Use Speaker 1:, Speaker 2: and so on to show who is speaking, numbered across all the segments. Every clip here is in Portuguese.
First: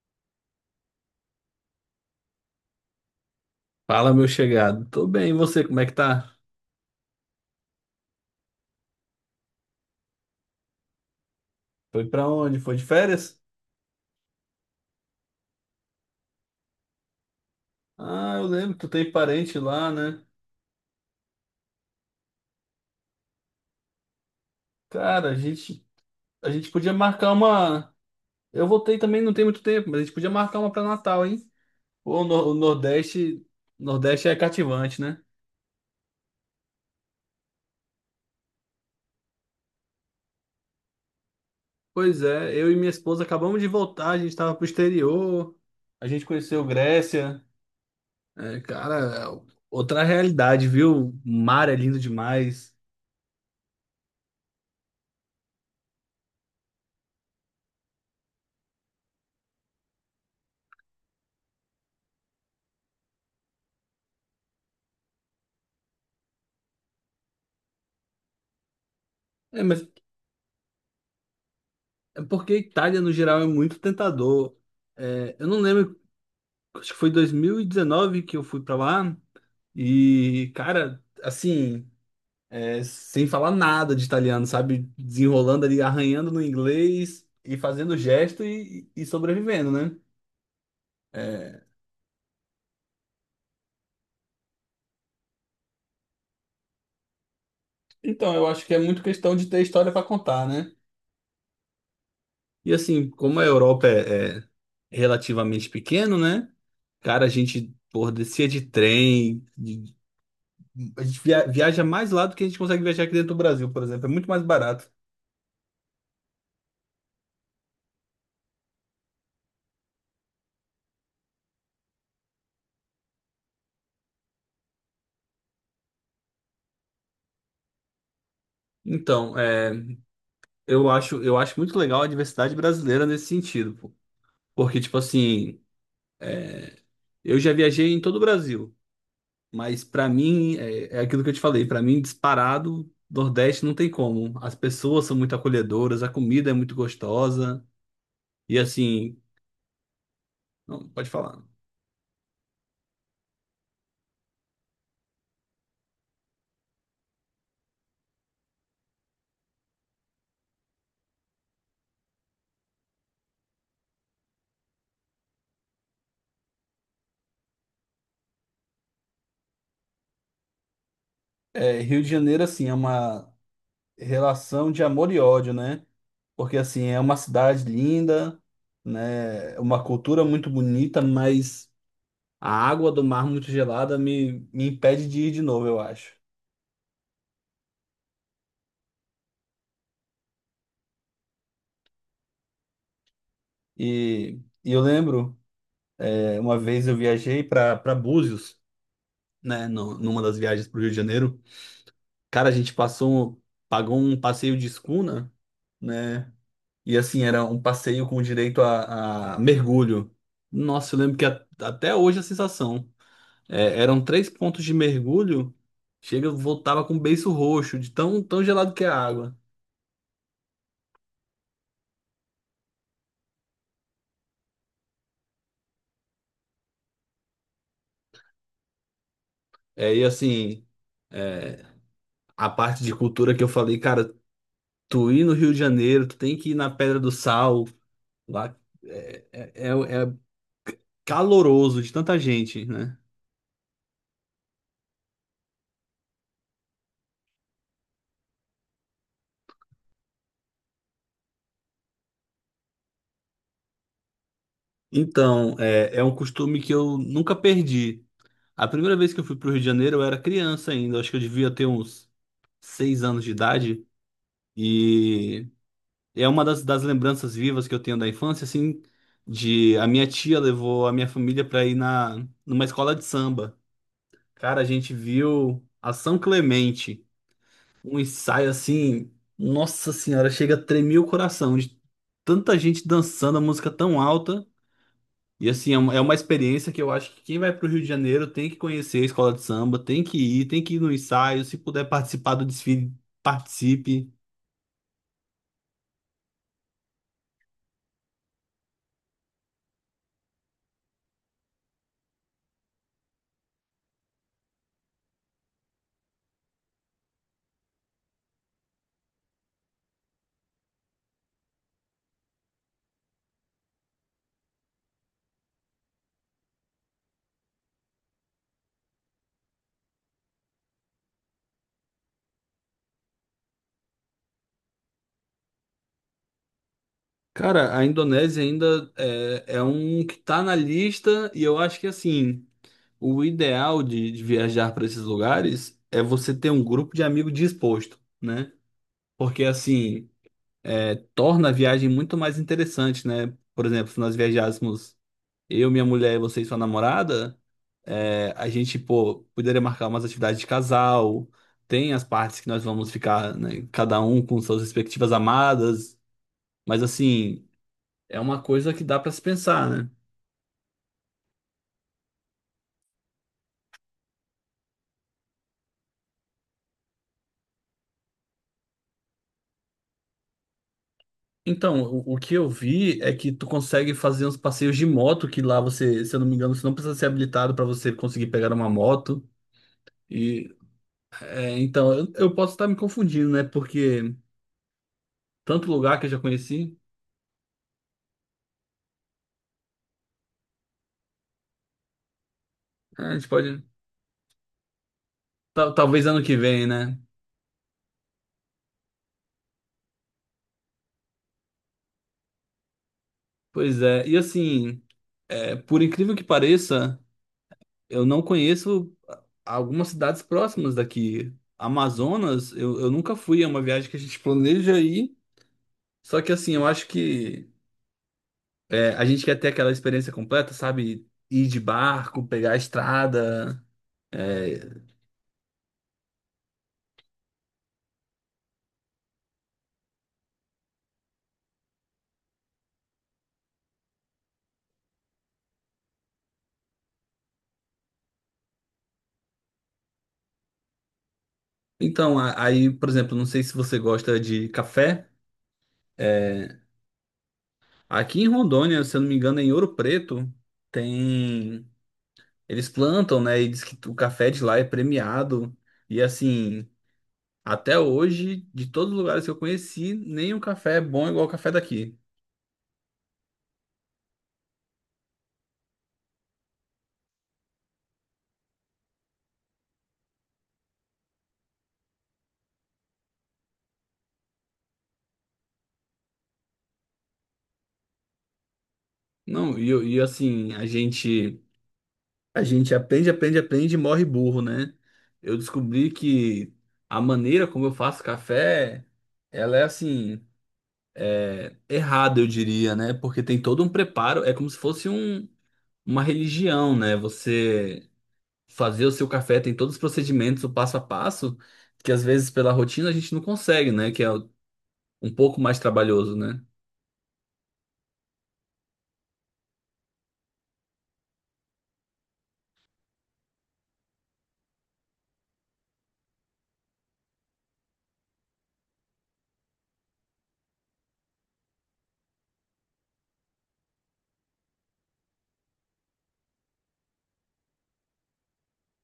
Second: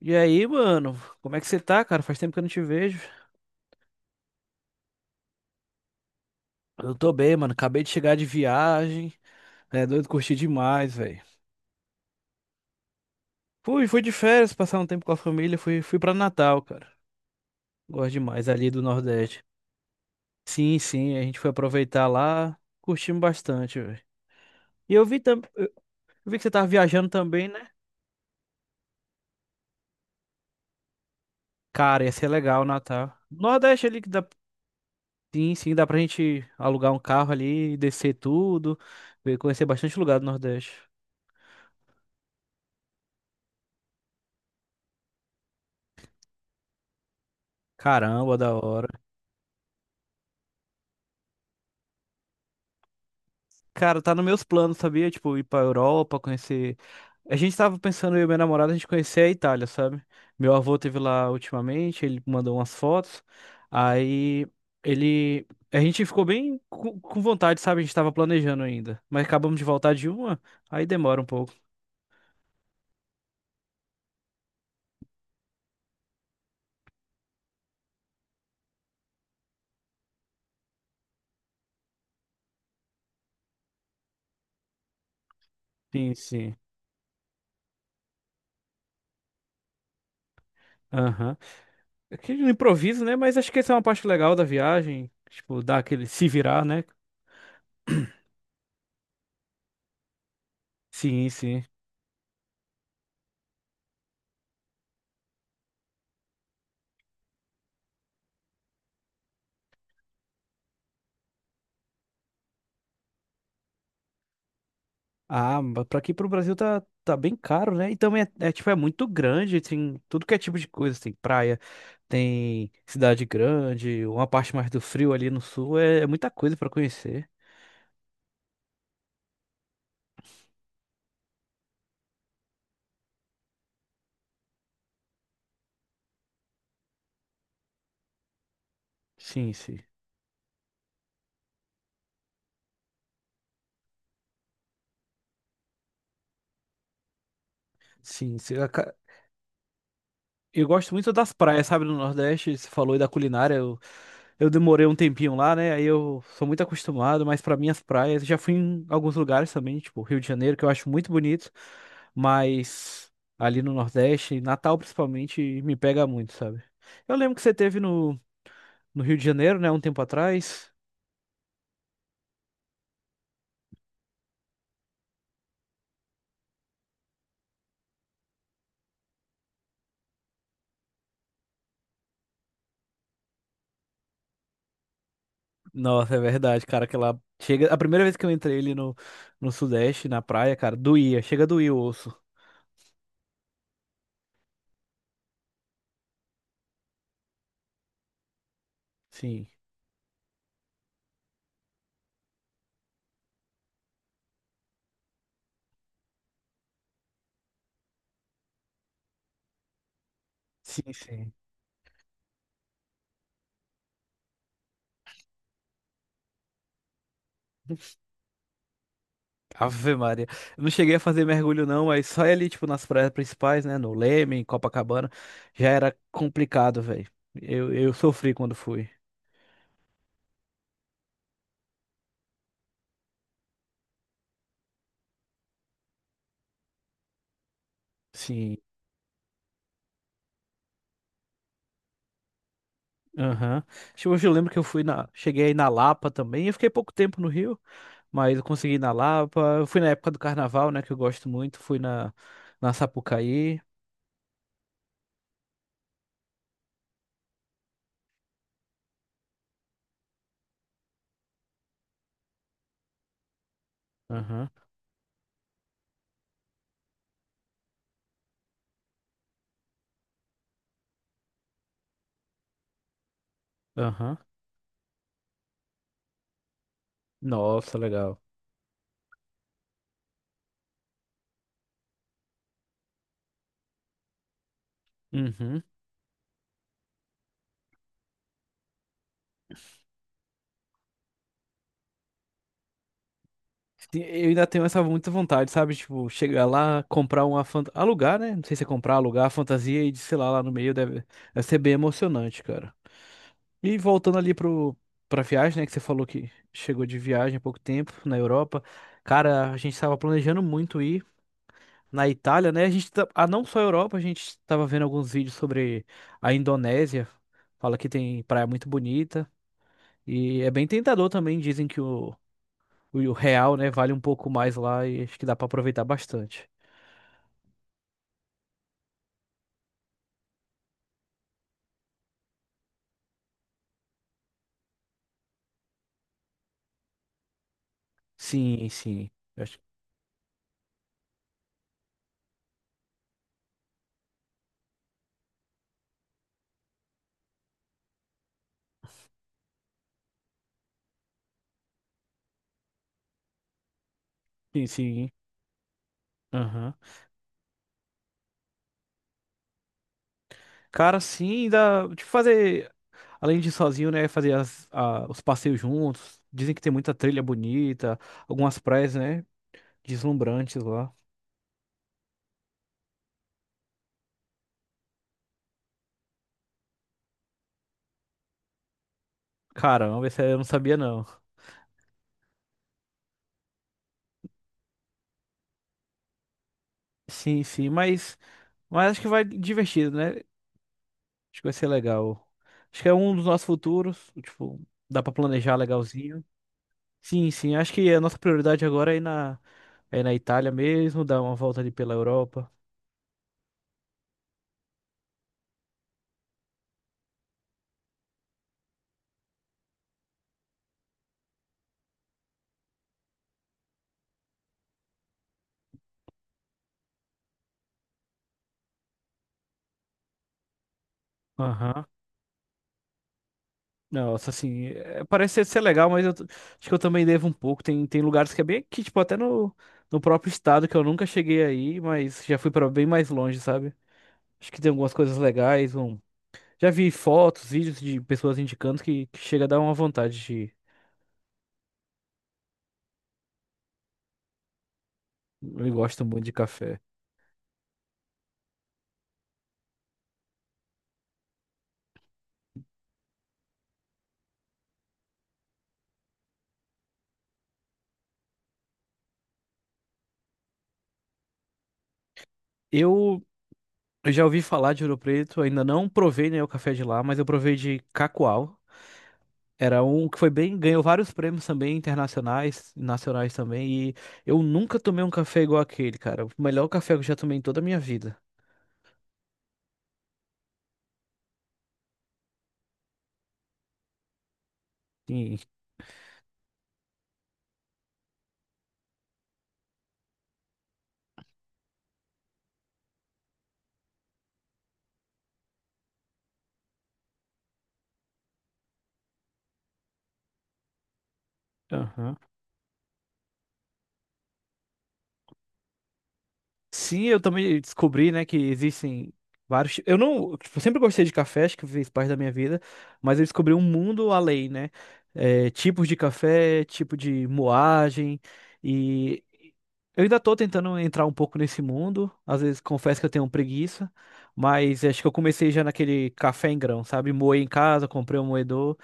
Speaker 1: E aí, mano, como é que você tá, cara? Faz tempo que eu não te vejo.
Speaker 2: Fala, meu chegado. Tô bem, e você, como é que tá?
Speaker 1: Eu tô bem, mano. Acabei de chegar de viagem. É doido, curti demais, velho.
Speaker 2: Foi pra onde? Foi de férias?
Speaker 1: Fui de férias, passar um tempo com a família. Fui pra Natal, cara. Gosto
Speaker 2: Ah, eu
Speaker 1: demais ali
Speaker 2: lembro
Speaker 1: do
Speaker 2: que tu tem
Speaker 1: Nordeste.
Speaker 2: parente lá, né?
Speaker 1: Sim, a gente foi aproveitar lá. Curtimos bastante, velho. E eu
Speaker 2: Cara, a gente,
Speaker 1: vi que
Speaker 2: a
Speaker 1: você tava
Speaker 2: gente podia
Speaker 1: viajando
Speaker 2: marcar
Speaker 1: também, né?
Speaker 2: uma. Eu voltei também, não tem muito tempo, mas a gente podia marcar uma pra Natal, hein?
Speaker 1: Cara, ia
Speaker 2: Pô, o
Speaker 1: ser
Speaker 2: Nor- o
Speaker 1: legal o Natal.
Speaker 2: Nordeste,
Speaker 1: Nordeste ali que dá.
Speaker 2: Nordeste é cativante, né?
Speaker 1: Sim, dá pra gente alugar um carro ali, descer tudo, conhecer bastante lugar do Nordeste.
Speaker 2: Pois é, eu e minha esposa acabamos de voltar, a gente tava pro exterior, a gente conheceu Grécia.
Speaker 1: Caramba, da
Speaker 2: É,
Speaker 1: hora.
Speaker 2: cara, é outra realidade, viu? O mar é lindo demais.
Speaker 1: Cara, tá nos meus planos, sabia? Tipo, ir pra Europa, conhecer. A gente tava pensando, eu e minha namorada, a gente conhecer a Itália, sabe? Meu avô teve lá ultimamente, ele mandou umas fotos. Aí ele. A gente ficou bem com vontade, sabe? A gente tava planejando ainda. Mas acabamos
Speaker 2: É,
Speaker 1: de
Speaker 2: mas
Speaker 1: voltar de uma, aí demora um pouco.
Speaker 2: É porque a Itália, no geral, é muito tentador. É, eu não lembro, acho que foi 2019 que eu fui pra lá. E, cara, assim, sem falar nada de italiano, sabe? Desenrolando ali,
Speaker 1: Sim,
Speaker 2: arranhando no
Speaker 1: sim.
Speaker 2: inglês e fazendo gesto e sobrevivendo, né?
Speaker 1: Aham.
Speaker 2: É,
Speaker 1: Aquele improviso, né? Mas acho que essa é uma parte legal da viagem. Tipo, dar aquele se virar, né?
Speaker 2: então, eu acho que é muito questão de ter história pra contar, né?
Speaker 1: Sim, sim.
Speaker 2: E, assim, como a Europa é relativamente pequeno, né? Cara, a gente, porra, descia de trem. A gente viaja mais lá do que a gente consegue viajar aqui dentro do Brasil, por exemplo. É muito mais barato.
Speaker 1: Ah, mas pra aqui pro Brasil tá bem caro, né? E também é, tipo, é muito grande, tem tudo que é tipo de coisa, tem praia, tem cidade grande, uma parte mais do frio ali no sul, é muita coisa pra conhecer.
Speaker 2: Então, eu acho muito legal a diversidade brasileira nesse sentido, pô. Porque, tipo assim, eu já viajei em todo o Brasil,
Speaker 1: Sim, sim.
Speaker 2: mas pra mim, é aquilo que eu te falei, pra mim, disparado, Nordeste não tem como. As pessoas são muito acolhedoras, a comida é muito gostosa,
Speaker 1: Sim,
Speaker 2: e
Speaker 1: sim.
Speaker 2: assim,
Speaker 1: Eu
Speaker 2: não,
Speaker 1: gosto
Speaker 2: pode
Speaker 1: muito das
Speaker 2: falar.
Speaker 1: praias, sabe, no Nordeste, você falou aí da culinária. Eu demorei um tempinho lá, né? Aí eu sou muito acostumado, mas pra mim as praias, já fui em alguns lugares também, tipo Rio de Janeiro, que eu acho muito bonito, mas ali no Nordeste, Natal principalmente, me pega muito, sabe? Eu lembro que você teve no Rio de Janeiro, né, um tempo atrás.
Speaker 2: É, Rio de Janeiro, assim, é uma relação de amor e ódio, né? Porque assim, é uma cidade linda, né? Uma cultura muito bonita, mas a água do mar muito gelada me impede de ir de novo, eu acho.
Speaker 1: Nossa, é verdade, cara, que lá chega, a primeira vez que eu entrei ali no, no Sudeste, na praia, cara, doía, chega a doer o osso.
Speaker 2: E, e eu lembro, uma vez eu viajei para Búzios,
Speaker 1: Sim,
Speaker 2: né? Numa das viagens para o Rio de Janeiro. Cara, a gente pagou um passeio de escuna, né? E assim, era um passeio com direito a mergulho.
Speaker 1: sim,
Speaker 2: Nossa, eu lembro que
Speaker 1: sim.
Speaker 2: até hoje a sensação. É, eram três pontos de mergulho. Chega, eu voltava com o beiço roxo, de tão, tão gelado que é a água.
Speaker 1: Ave Maria. Eu não cheguei a fazer mergulho, não, mas só ali, tipo, nas praias principais, né? No Leme, em Copacabana, já era complicado, velho. Eu sofri quando fui.
Speaker 2: É, e assim, é, a parte de cultura que eu falei, cara, tu ir no Rio de Janeiro, tu tem que ir na Pedra do Sal, lá
Speaker 1: Sim.
Speaker 2: é caloroso de tanta gente, né?
Speaker 1: Aham. Acho que hoje eu lembro que eu fui na. Cheguei aí na Lapa também. Eu fiquei pouco tempo no Rio, mas eu consegui ir na Lapa. Eu fui na época do carnaval, né? Que eu gosto muito. Na Sapucaí.
Speaker 2: Então, é um costume que eu nunca perdi. A primeira vez que eu fui pro Rio de Janeiro, eu era criança ainda, acho que eu devia ter uns 6 anos de idade.
Speaker 1: Aham.
Speaker 2: E. É uma das lembranças vivas que eu tenho da infância, assim, de a minha tia levou a minha família para ir na numa escola de samba.
Speaker 1: Aham.
Speaker 2: Cara, a gente viu a São Clemente,
Speaker 1: Nossa,
Speaker 2: um
Speaker 1: legal.
Speaker 2: ensaio assim, nossa senhora, chega a tremer o coração de tanta gente dançando a música tão alta. E
Speaker 1: Uhum.
Speaker 2: assim, é uma experiência que eu acho que quem vai para o Rio de Janeiro tem que conhecer a escola de samba, tem que ir, no ensaio, se puder participar do desfile, participe.
Speaker 1: Eu ainda tenho essa muita vontade, sabe? Tipo, chegar lá, comprar uma fanta... Alugar, né? Não sei se é comprar, alugar a fantasia e de, sei lá, lá no meio deve ser bem emocionante, cara. E voltando ali pro... pra viagem, né? Que você falou que chegou de viagem há pouco tempo na Europa. Cara, a gente tava planejando muito ir na Itália, né? A gente tá... ah, não só a Europa, a gente tava vendo alguns vídeos sobre a Indonésia. Fala que tem praia muito bonita. E é bem tentador também, dizem que o real, né, vale um pouco mais lá e acho que dá pra aproveitar bastante.
Speaker 2: Cara, a Indonésia ainda é um que tá na lista, e eu acho que assim, o ideal de viajar para esses lugares é você ter um grupo de amigo disposto, né?
Speaker 1: Sim, sim. Eu
Speaker 2: Porque
Speaker 1: acho
Speaker 2: assim, torna a viagem muito mais interessante, né? Por exemplo, se nós viajássemos eu, minha mulher e você e sua namorada, a gente, pô, poderia marcar umas atividades de casal, tem as partes que nós vamos ficar, né, cada um com suas
Speaker 1: que sim, sim.
Speaker 2: respectivas amadas,
Speaker 1: Aham.
Speaker 2: mas assim, é uma coisa que dá para se pensar, né?
Speaker 1: Cara, sim, dá de fazer, além de ir sozinho, né, fazer os passeios juntos. Dizem que tem muita trilha bonita, algumas praias, né, deslumbrantes lá.
Speaker 2: Então, o que eu vi é que tu consegue fazer uns passeios de moto, que lá você, se eu não me engano, você não precisa ser habilitado para você conseguir pegar uma moto.
Speaker 1: Caramba, esse aí eu não
Speaker 2: E,
Speaker 1: sabia, não.
Speaker 2: então, eu posso estar me confundindo, né? Porque tanto lugar que eu já conheci,
Speaker 1: Sim, sim, mas acho que vai divertido, né? Acho que vai ser legal. Acho que é um
Speaker 2: a
Speaker 1: dos
Speaker 2: gente
Speaker 1: nossos
Speaker 2: pode.
Speaker 1: futuros, tipo, dá pra planejar
Speaker 2: Talvez ano
Speaker 1: legalzinho.
Speaker 2: que vem, né?
Speaker 1: Sim, sim. Acho que a nossa prioridade agora é ir é na Itália mesmo, dar uma volta ali pela Europa.
Speaker 2: Pois é. E assim, por incrível que pareça, eu não conheço algumas cidades próximas daqui. Amazonas, eu nunca fui, é uma viagem que a gente planeja ir. Só que assim, eu acho que. É, a gente quer ter aquela experiência completa, sabe? Ir de
Speaker 1: Aham.
Speaker 2: barco, pegar a estrada.
Speaker 1: Nossa, assim,
Speaker 2: É.
Speaker 1: é, parece ser legal, mas acho que eu também devo um pouco. Tem lugares que é bem aqui, tipo, até no, no próprio estado que eu nunca cheguei aí, mas já fui para bem mais longe, sabe? Acho que tem algumas coisas legais. Um... Já vi fotos, vídeos de pessoas indicando que chega a dar uma vontade de ir.
Speaker 2: Então, aí, por exemplo, não sei se você gosta de café.
Speaker 1: Eu gosto muito de
Speaker 2: é,
Speaker 1: café.
Speaker 2: Aqui em Rondônia, se eu não me engano, em Ouro Preto, tem. Eles plantam, né? E diz que o café de lá é premiado. E assim, até hoje, de todos os lugares que eu conheci, nenhum café é bom igual o café daqui.
Speaker 1: Eu eu já ouvi falar de Ouro Preto, ainda não provei, né, o café de lá, mas eu provei de Cacoal. Era um que foi bem, ganhou vários prêmios também, internacionais, nacionais também, e eu nunca tomei um café igual aquele, cara. O melhor café que eu já tomei em toda a minha vida.
Speaker 2: Não, e assim, a gente. A gente aprende, aprende, aprende e morre burro, né? Eu
Speaker 1: Sim.
Speaker 2: descobri que a maneira como eu faço café, ela é assim, errada, eu diria, né? Porque tem todo um preparo, é como se fosse uma religião, né? Você fazer o seu café tem todos os procedimentos, o passo a passo, que às vezes pela rotina a gente não consegue, né? Que é um pouco mais trabalhoso, né?
Speaker 1: Sim, eu também descobri, né, que existem vários. Eu não, tipo, eu sempre gostei de café, acho que fez parte da minha vida, mas eu descobri um mundo além, né? É, tipos de café, tipo de moagem e eu ainda tô tentando entrar um pouco nesse mundo. Às vezes confesso que eu tenho preguiça, mas acho que eu comecei já naquele café em grão, sabe? Moei em casa, comprei um moedor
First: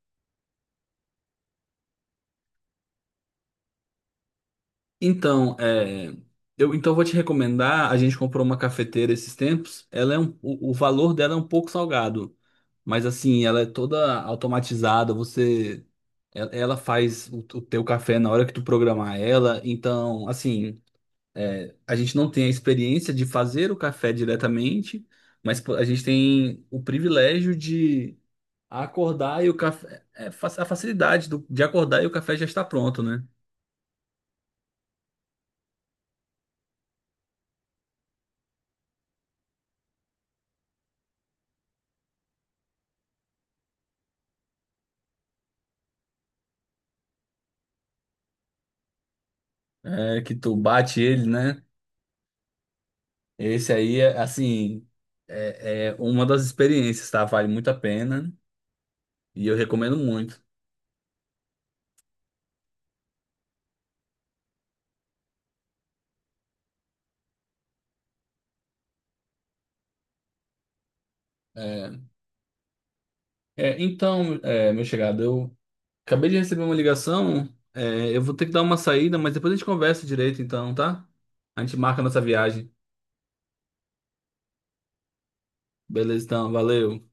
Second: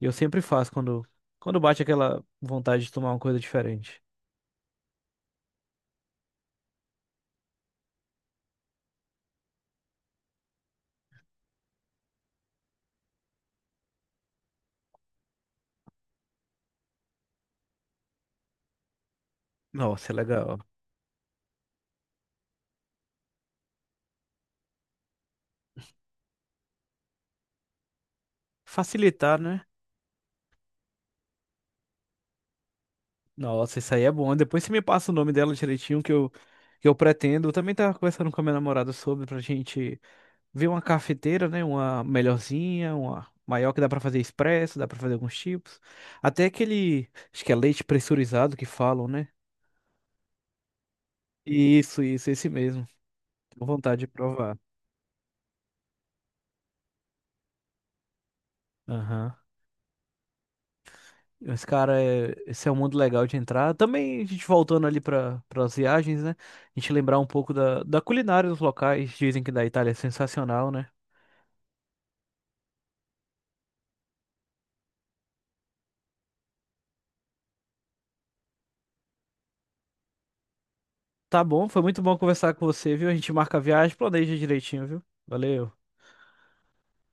Speaker 1: e eu sempre faço quando bate aquela vontade de tomar uma coisa diferente.
Speaker 2: Então, eu então eu vou te recomendar. A gente comprou uma cafeteira esses tempos. O valor dela é um pouco salgado, mas assim, ela é toda automatizada. Ela faz o teu café na hora que tu programar ela.
Speaker 1: Nossa, é
Speaker 2: Então,
Speaker 1: legal.
Speaker 2: assim, a gente não tem a experiência de fazer o café diretamente, mas pô, a gente tem o privilégio de
Speaker 1: Facilitar,
Speaker 2: acordar e o
Speaker 1: né?
Speaker 2: café, a facilidade de acordar e o café já está pronto, né?
Speaker 1: Nossa, isso aí é bom. Depois você me passa o nome dela direitinho que eu pretendo. Eu também tava conversando com a minha namorada sobre pra gente ver uma cafeteira, né? Uma melhorzinha, uma maior que dá pra fazer expresso, dá pra fazer alguns tipos. Até aquele, acho que é leite pressurizado que falam, né?
Speaker 2: É que tu bate ele, né?
Speaker 1: Isso, esse mesmo. Tenho
Speaker 2: Esse
Speaker 1: vontade
Speaker 2: aí
Speaker 1: de
Speaker 2: é,
Speaker 1: provar.
Speaker 2: assim, é uma das experiências, tá? Vale muito a pena
Speaker 1: Aham.
Speaker 2: e eu recomendo muito.
Speaker 1: Esse cara é, esse é um mundo legal de entrar. Também a gente voltando ali para as viagens, né? A gente lembrar um pouco da, da culinária dos locais. Dizem que da Itália é sensacional, né?
Speaker 2: É, é, então, meu chegado, eu acabei de receber uma ligação, eu vou ter que dar uma saída, mas depois a gente conversa direito, então, tá?
Speaker 1: Tá
Speaker 2: A
Speaker 1: bom,
Speaker 2: gente
Speaker 1: foi
Speaker 2: marca
Speaker 1: muito
Speaker 2: a
Speaker 1: bom
Speaker 2: nossa
Speaker 1: conversar com
Speaker 2: viagem.
Speaker 1: você, viu? A gente marca a viagem, planeja direitinho, viu? Valeu.
Speaker 2: Beleza, então, valeu.